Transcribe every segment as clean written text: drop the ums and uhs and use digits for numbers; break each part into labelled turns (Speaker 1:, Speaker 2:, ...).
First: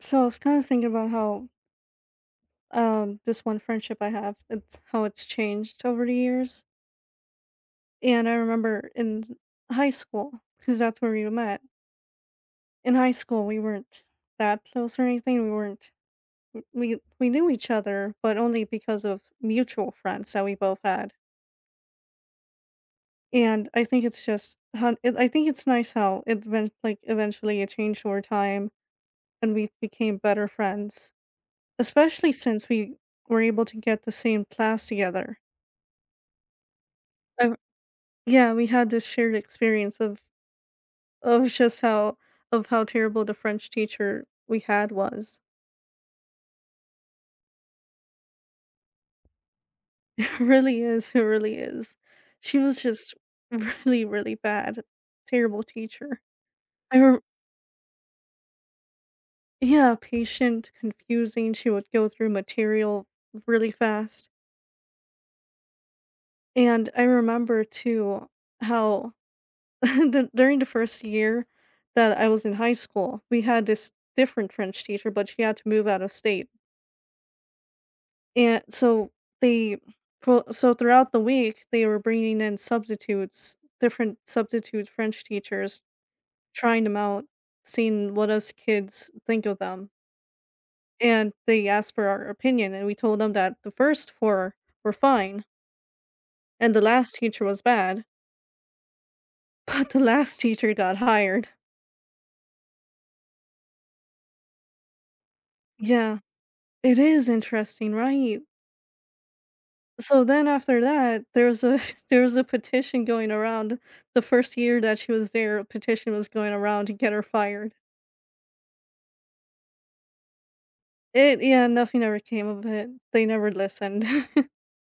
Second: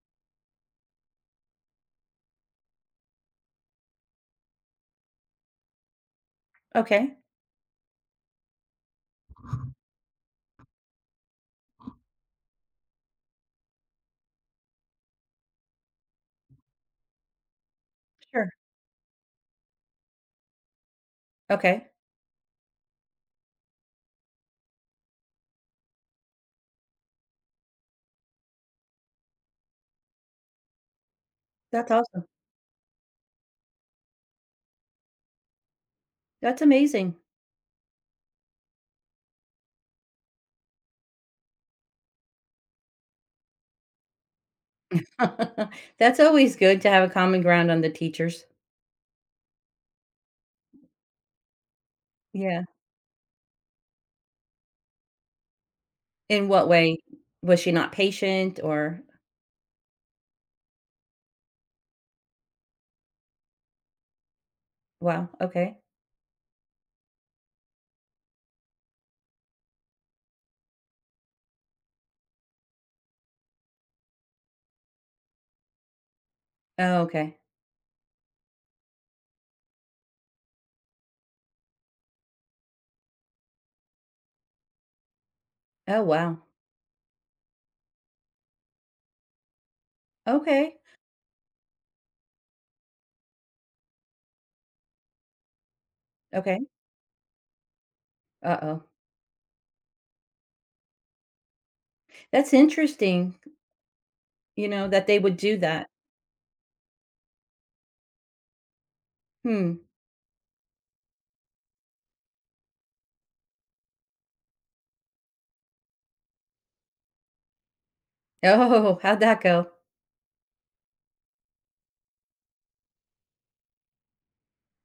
Speaker 1: So I was kind of thinking about how this one friendship I have, it's how it's changed over the years.
Speaker 2: Okay,
Speaker 1: And I remember in high school, because that's where we met. In high school, we weren't that close or anything. We weren't. We knew each other, but
Speaker 2: sure.
Speaker 1: only because of mutual friends that we both had.
Speaker 2: Okay,
Speaker 1: And I think it's just how it, I think it's nice how it eventually it changed over time, and we became better friends.
Speaker 2: that's awesome.
Speaker 1: Especially since we were able to get the same class together.
Speaker 2: That's amazing.
Speaker 1: I, Yeah, we had this shared experience of just how of how terrible the French teacher we had was.
Speaker 2: That's always good to have a common ground on the teachers.
Speaker 1: It really is, it really is. She
Speaker 2: Yeah.
Speaker 1: was just really, really bad. Terrible teacher.
Speaker 2: In what way?
Speaker 1: I rem
Speaker 2: Was she not patient or
Speaker 1: yeah, patient, confusing, she would go through material really fast.
Speaker 2: wow, okay.
Speaker 1: And I remember too how the during the first year that I was in high school, we had this different French teacher, but she had to move out of state.
Speaker 2: Oh, okay.
Speaker 1: And so they pro so throughout the week, they were bringing in substitutes, different substitute French teachers,
Speaker 2: Oh, wow.
Speaker 1: trying them out, seeing what us kids think of them.
Speaker 2: Okay.
Speaker 1: And they asked for our opinion, and we told them that the first four were fine,
Speaker 2: Okay.
Speaker 1: and the last teacher was bad,
Speaker 2: Uh-oh.
Speaker 1: but the last teacher got hired.
Speaker 2: That's interesting, that they would do that.
Speaker 1: Yeah, it is interesting, right?
Speaker 2: Hmm.
Speaker 1: So then after that, there was a there was a petition going around the first year that she was there, a petition was going around to get her fired.
Speaker 2: Oh, how'd that go?
Speaker 1: It yeah, nothing ever came of it. They never listened.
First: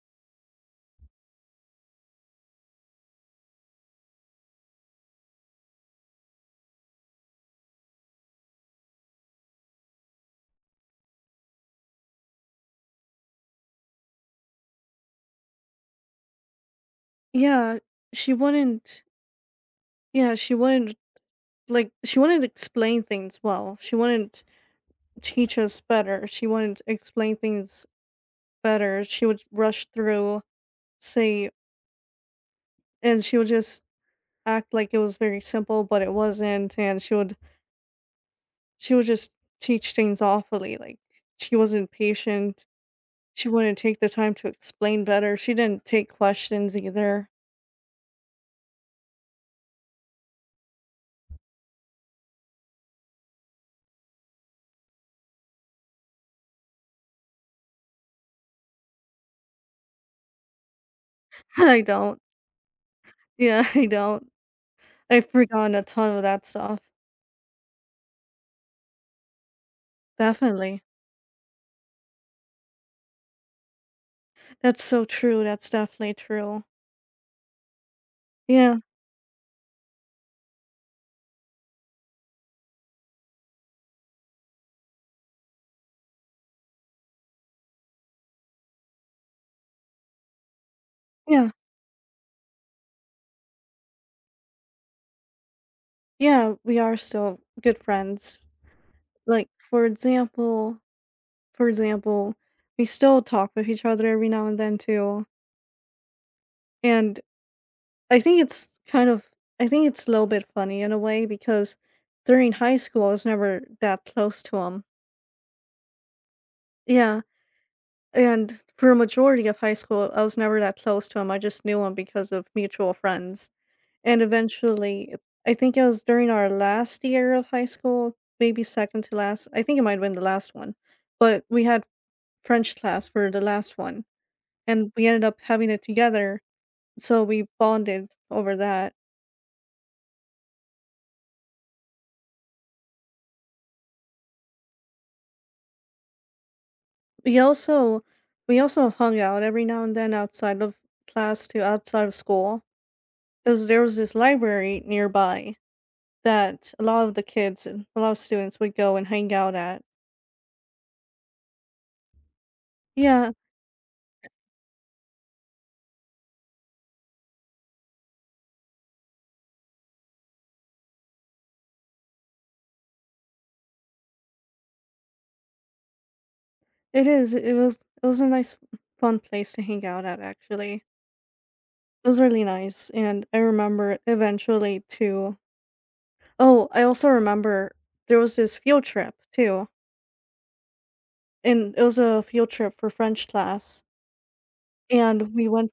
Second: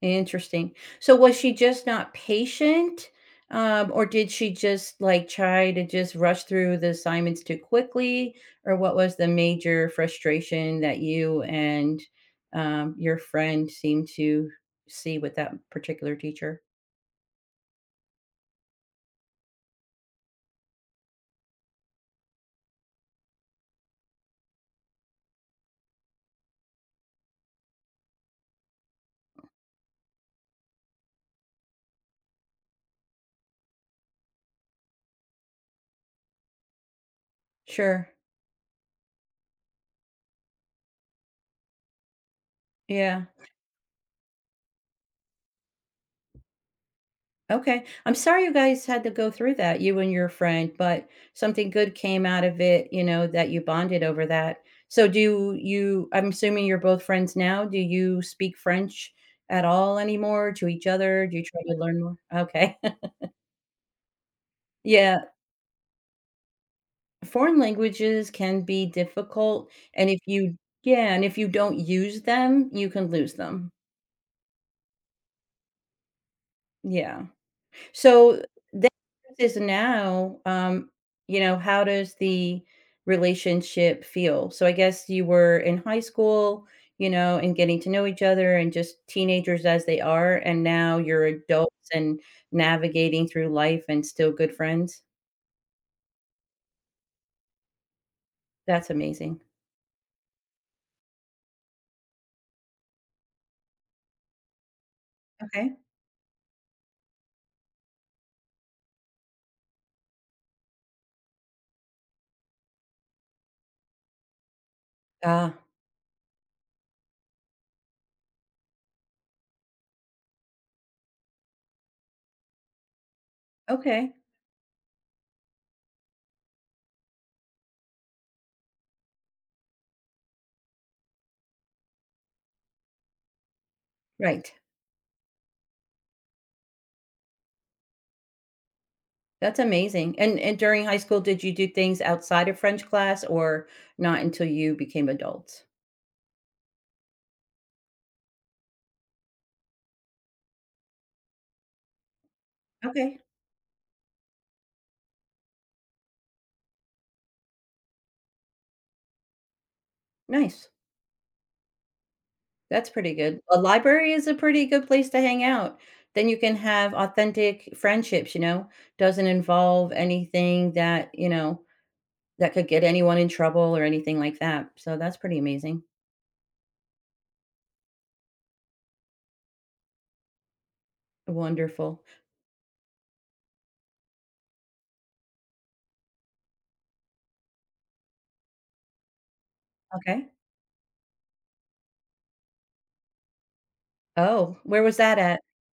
Speaker 2: Interesting. So was she just not patient? Or did she just like try to just rush through the assignments too quickly? Or what was the major frustration that you and your friend seemed to see with that particular teacher?
Speaker 1: yeah, she wouldn't yeah, she wouldn't like she wouldn't explain things well. She wouldn't teach us better. She wouldn't explain things better. She would rush through, say and she would just act like it was very simple, but it wasn't, and she would
Speaker 2: Sure.
Speaker 1: She would just teach things awfully, like, she wasn't patient,
Speaker 2: Yeah.
Speaker 1: she wouldn't take the time to explain better, she didn't take questions either.
Speaker 2: Okay. I'm sorry you guys had to go through that, you and your friend, but something good came out of it, that you bonded over that. So do you I'm assuming you're both friends now. Do you speak French at all anymore to each other? Do you try to
Speaker 1: I
Speaker 2: learn more?
Speaker 1: don't.
Speaker 2: Okay.
Speaker 1: Yeah, I don't.
Speaker 2: Yeah,
Speaker 1: I've forgotten a ton of that stuff.
Speaker 2: foreign languages can be difficult and if you
Speaker 1: Definitely.
Speaker 2: yeah, and if you don't use them, you can lose them.
Speaker 1: That's so true, that's definitely true.
Speaker 2: Yeah. So
Speaker 1: Yeah,
Speaker 2: that is now, how does the relationship feel? So I guess you were in high school, and getting to know each other and just teenagers as they are, and now you're
Speaker 1: yeah,
Speaker 2: adults and navigating through life and still good friends.
Speaker 1: yeah, we are still good friends.
Speaker 2: That's amazing.
Speaker 1: Like, for example, we still talk with each other every now and then too,
Speaker 2: Okay.
Speaker 1: and I think it's kind of I think it's a little bit funny in a way because during high school I was never that close to him.
Speaker 2: Ah,
Speaker 1: Yeah, and for a majority of high school I was never that close to him. I just knew him because of mutual friends.
Speaker 2: okay.
Speaker 1: And eventually I think it was during our last year of high school, maybe second to last. I think it might have been the last one. But we had French class for the last one
Speaker 2: Right.
Speaker 1: and we ended up having it together, so we bonded over that.
Speaker 2: That's amazing. And during high school, did you do things outside of French class or not until you became adults?
Speaker 1: We also we also hung out every now and then outside of class to outside of school,
Speaker 2: Okay.
Speaker 1: 'cause there was this library nearby that a lot of the kids and a lot of students would go and hang out at.
Speaker 2: Nice. That's pretty
Speaker 1: Yeah,
Speaker 2: good. A library is a pretty good place to hang out. Then you can have authentic friendships, you know? Doesn't involve anything that, that could get anyone in trouble or anything like that. So that's pretty amazing.
Speaker 1: it is. It was a nice fun place to hang out at actually.
Speaker 2: Wonderful.
Speaker 1: It was really nice, and I remember eventually too Oh, I also remember there was this field trip too,
Speaker 2: Okay.
Speaker 1: and it was a field trip for French class,
Speaker 2: Oh, where was that
Speaker 1: and
Speaker 2: at?
Speaker 1: we went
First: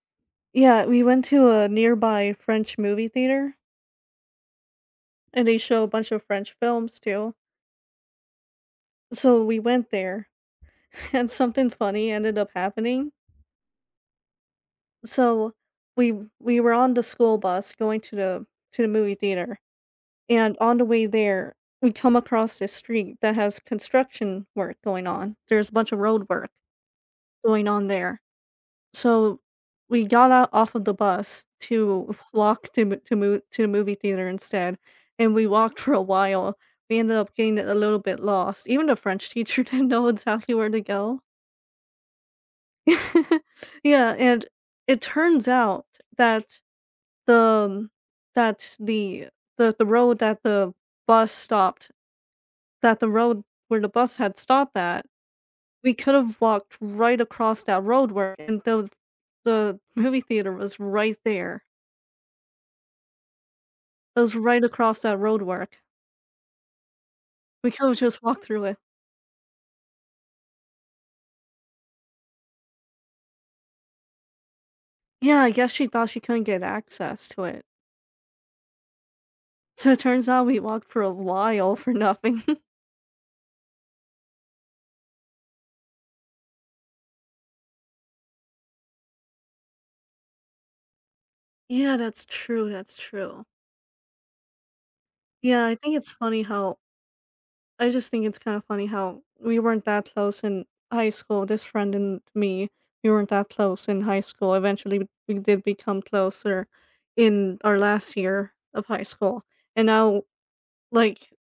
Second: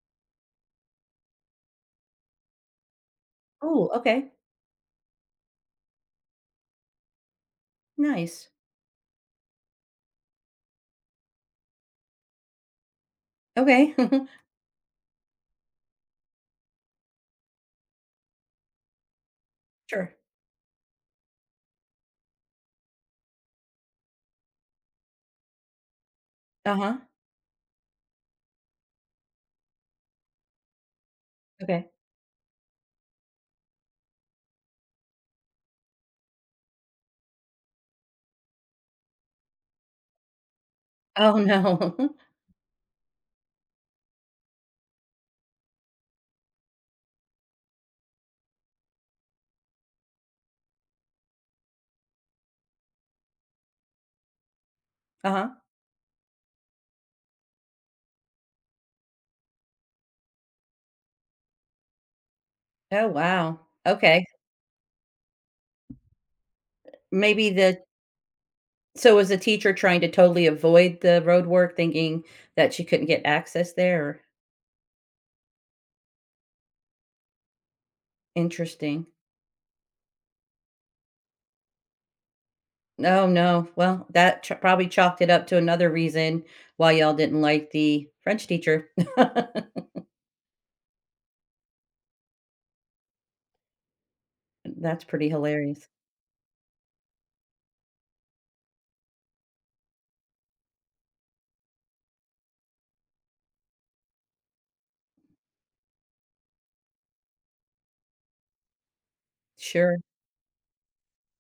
Speaker 1: yeah, we went to a nearby French movie theater,
Speaker 2: Oh, okay.
Speaker 1: and they show a bunch of French films too.
Speaker 2: Nice.
Speaker 1: So we went there, and something funny ended up happening.
Speaker 2: Okay.
Speaker 1: So we we were on the school bus going to the movie theater,
Speaker 2: Sure.
Speaker 1: and on the way there, we come across this street that has construction work going on. There's a bunch of road work
Speaker 2: Uh-huh.
Speaker 1: going on there. So, we got out off of the bus
Speaker 2: Okay.
Speaker 1: to walk to the movie theater instead, and we walked for a while. We ended up getting a little bit lost. Even the French teacher didn't know exactly where to go.
Speaker 2: Oh, no.
Speaker 1: Yeah, and it turns out that the that the the road that the bus stopped that the road where the bus had stopped at,
Speaker 2: Uh-huh.
Speaker 1: we could have walked right across that road where and the movie theater was right there.
Speaker 2: Oh, wow.
Speaker 1: It
Speaker 2: Okay.
Speaker 1: was right across that roadwork.
Speaker 2: Maybe
Speaker 1: We
Speaker 2: the
Speaker 1: could've just walked through it.
Speaker 2: so was the teacher trying to totally avoid the roadwork, thinking that she couldn't get access there?
Speaker 1: Yeah, I guess she thought she couldn't get access to it.
Speaker 2: Interesting.
Speaker 1: So it turns out we walked for a while for nothing.
Speaker 2: No, no. Well, that ch probably chalked it up to another reason why y'all didn't like the French teacher.
Speaker 1: Yeah, that's true, that's true.
Speaker 2: That's pretty
Speaker 1: Yeah, I
Speaker 2: hilarious.
Speaker 1: think it's funny how I just think it's kinda funny how we weren't that close in high school, this friend and me, we weren't that close in high school. Eventually, we did become closer in our last year of high school, and
Speaker 2: Sure.
Speaker 1: now Like,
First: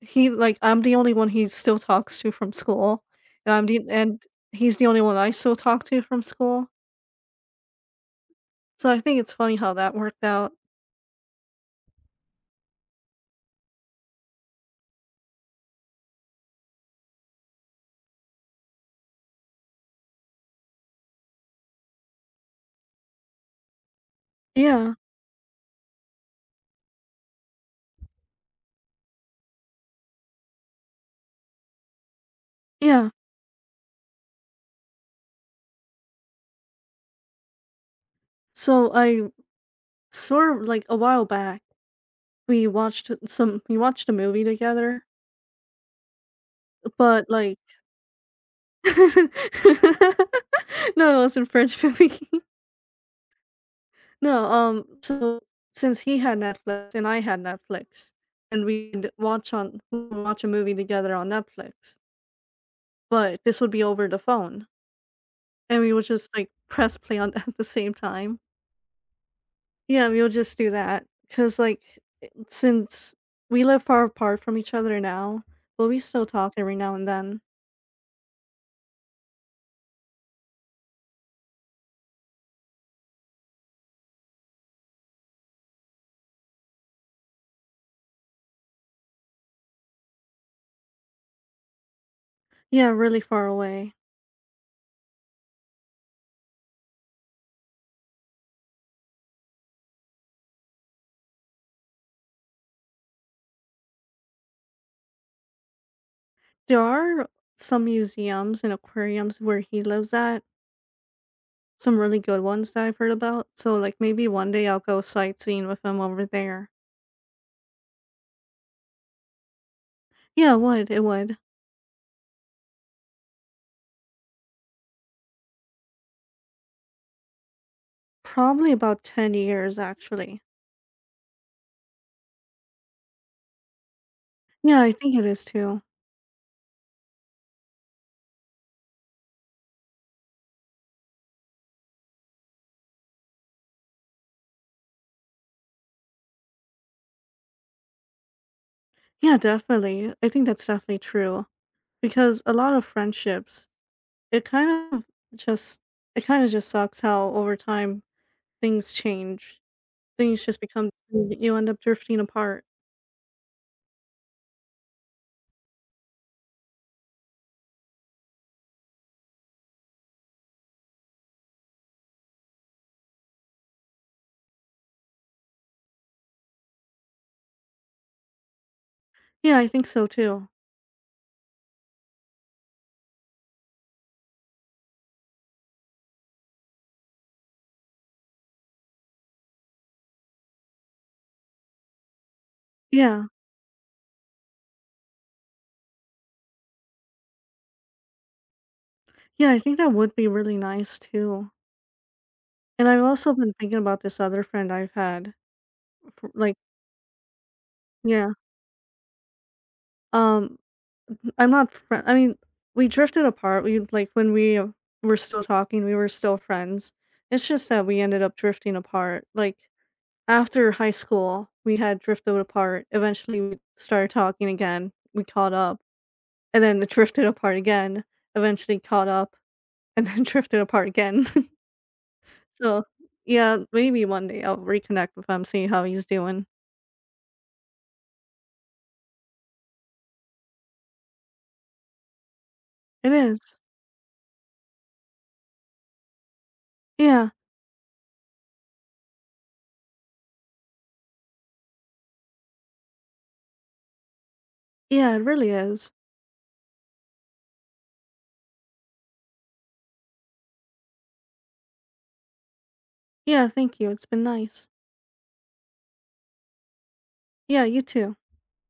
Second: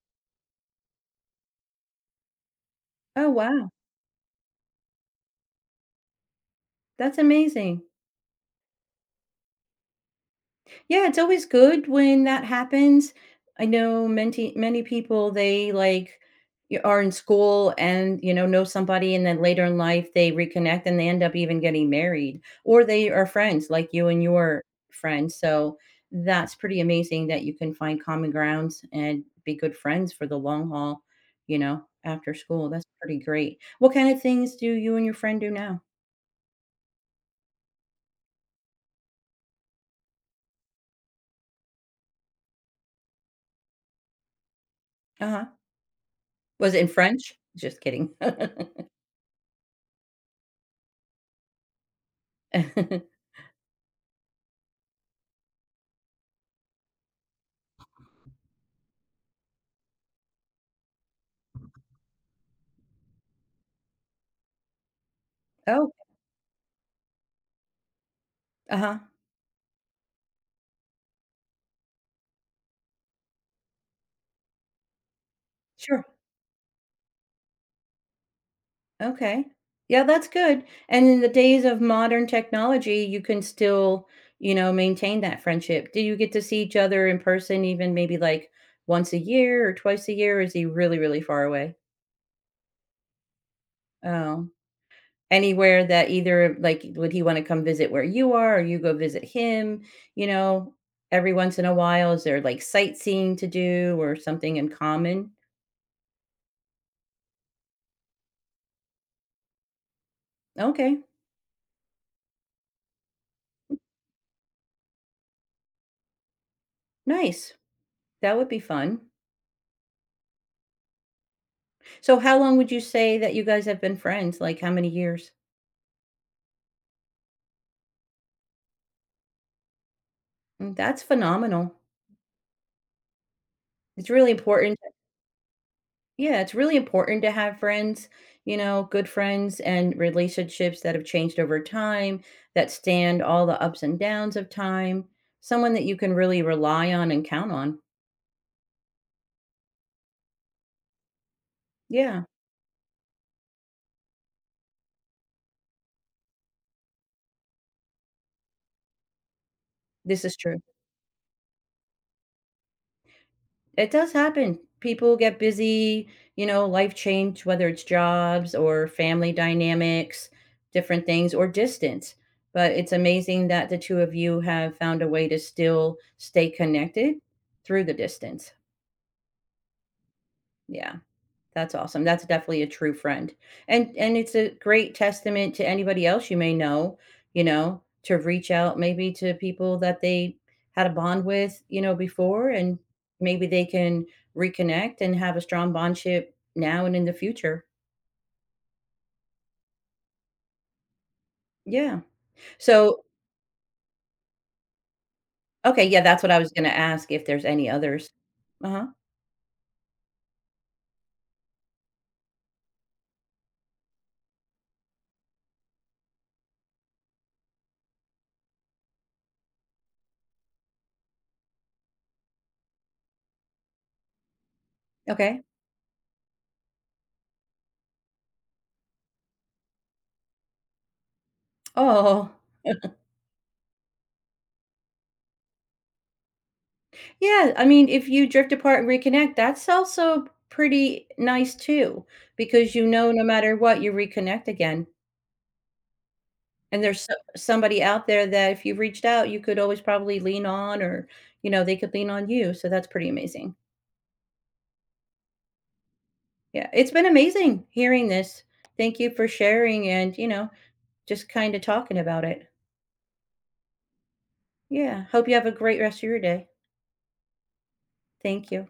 Speaker 1: I'm the only one he still talks to from school,
Speaker 2: Oh,
Speaker 1: and I'm
Speaker 2: wow.
Speaker 1: the and he's the only one I still talk to from school,
Speaker 2: That's amazing.
Speaker 1: so I think it's funny how that worked out.
Speaker 2: Yeah, it's always good when that happens. I know many people they like y- are in school and know somebody and then later in life they reconnect and they end up even getting married or they are friends like you and your
Speaker 1: Yeah,
Speaker 2: friend. So that's pretty amazing that you can find common grounds and be good friends for the long haul, after school. That's
Speaker 1: yeah.
Speaker 2: pretty great. What kind of things do you and your friend do now?
Speaker 1: So, I sort of like, a while back, we watched a movie together,
Speaker 2: Uh-huh. Was it in
Speaker 1: but,
Speaker 2: French?
Speaker 1: like
Speaker 2: Just kidding.
Speaker 1: No, it wasn't French movie. No, so since he had Netflix and I had Netflix, and we'd watch on watch a movie together on Netflix. But this would be over the phone, and
Speaker 2: Oh,
Speaker 1: we would just, like, press play on at the same time.
Speaker 2: uh-huh.
Speaker 1: Yeah, we would just do that. Cause like, since we live far apart from each other now, but we
Speaker 2: Sure.
Speaker 1: still talk every now and then.
Speaker 2: Okay. Yeah, that's good. And in the days of modern technology, you can still, maintain that friendship. Do you get to see each other in person even maybe like once a year or twice a year? Or is he really, really far away?
Speaker 1: Yeah, really far away.
Speaker 2: Oh. Anywhere that either like would he want to come visit where you are or you go visit him, you know, every once in a while? Is there like sightseeing to do or something in common?
Speaker 1: There are some museums and aquariums where he lives at,
Speaker 2: Okay.
Speaker 1: some really good ones that I've heard about, so, like, maybe one day I'll go sightseeing with him over there.
Speaker 2: Nice. That would be fun.
Speaker 1: Yeah, it would, it would.
Speaker 2: So how long would you say that you guys have been friends? Like, how many years?
Speaker 1: Probably about 10 years, actually.
Speaker 2: Mm, that's phenomenal. It's really important.
Speaker 1: Yeah, I think it is too.
Speaker 2: Yeah, it's really important to have friends, good friends and relationships that have changed over time, that stand all the ups and downs of time, someone that you can really rely on and count on.
Speaker 1: Yeah, definitely. I think that's definitely true
Speaker 2: Yeah,
Speaker 1: because a lot of friendships, it kind of just it kind of just sucks how over time things change.
Speaker 2: this is
Speaker 1: Things
Speaker 2: true.
Speaker 1: just become you end up drifting apart.
Speaker 2: It does happen. People get busy, life change, whether it's jobs or family dynamics, different things, or distance. But it's amazing that the two of you have found a way to still stay connected through the distance.
Speaker 1: Yeah, I think so too.
Speaker 2: Yeah. That's awesome. That's definitely a true friend. And it's a great testament to anybody else you may know, to reach out maybe to people that they had a bond with, before and
Speaker 1: Yeah.
Speaker 2: maybe they can reconnect and have a strong bondship now and in the future.
Speaker 1: Yeah, I think that would be really nice too.
Speaker 2: Yeah.
Speaker 1: And
Speaker 2: So,
Speaker 1: I've also been thinking about this other friend I've had
Speaker 2: okay, yeah, that's what
Speaker 1: for,
Speaker 2: I was
Speaker 1: like
Speaker 2: going to ask if there's any others.
Speaker 1: yeah.
Speaker 2: Uh-huh.
Speaker 1: Um I'm not frien I mean, we drifted apart, when we were still talking, we were still friends. It's just that we ended up drifting apart, like, after high school, we had drifted apart, eventually we started talking again, we
Speaker 2: Okay.
Speaker 1: caught up, and then it drifted apart again, eventually caught up, and then drifted apart again.
Speaker 2: Oh.
Speaker 1: So, yeah, maybe one day I'll reconnect with him, see how he's doing.
Speaker 2: Yeah, I mean, if you drift apart and reconnect, that's also pretty nice too, because you know
Speaker 1: It
Speaker 2: no matter
Speaker 1: is.
Speaker 2: what, you reconnect again. And there's so
Speaker 1: Yeah.
Speaker 2: somebody out there that if you reached out, you could always probably lean on or, they could lean on you, so that's pretty amazing.
Speaker 1: Yeah, it really is.
Speaker 2: Yeah, it's been amazing hearing this. Thank you for sharing and, just kinda talking about it.
Speaker 1: Yeah, thank you, it's been nice.
Speaker 2: Yeah, hope you have a great rest of your day.
Speaker 1: Yeah, you too.
Speaker 2: Thank you.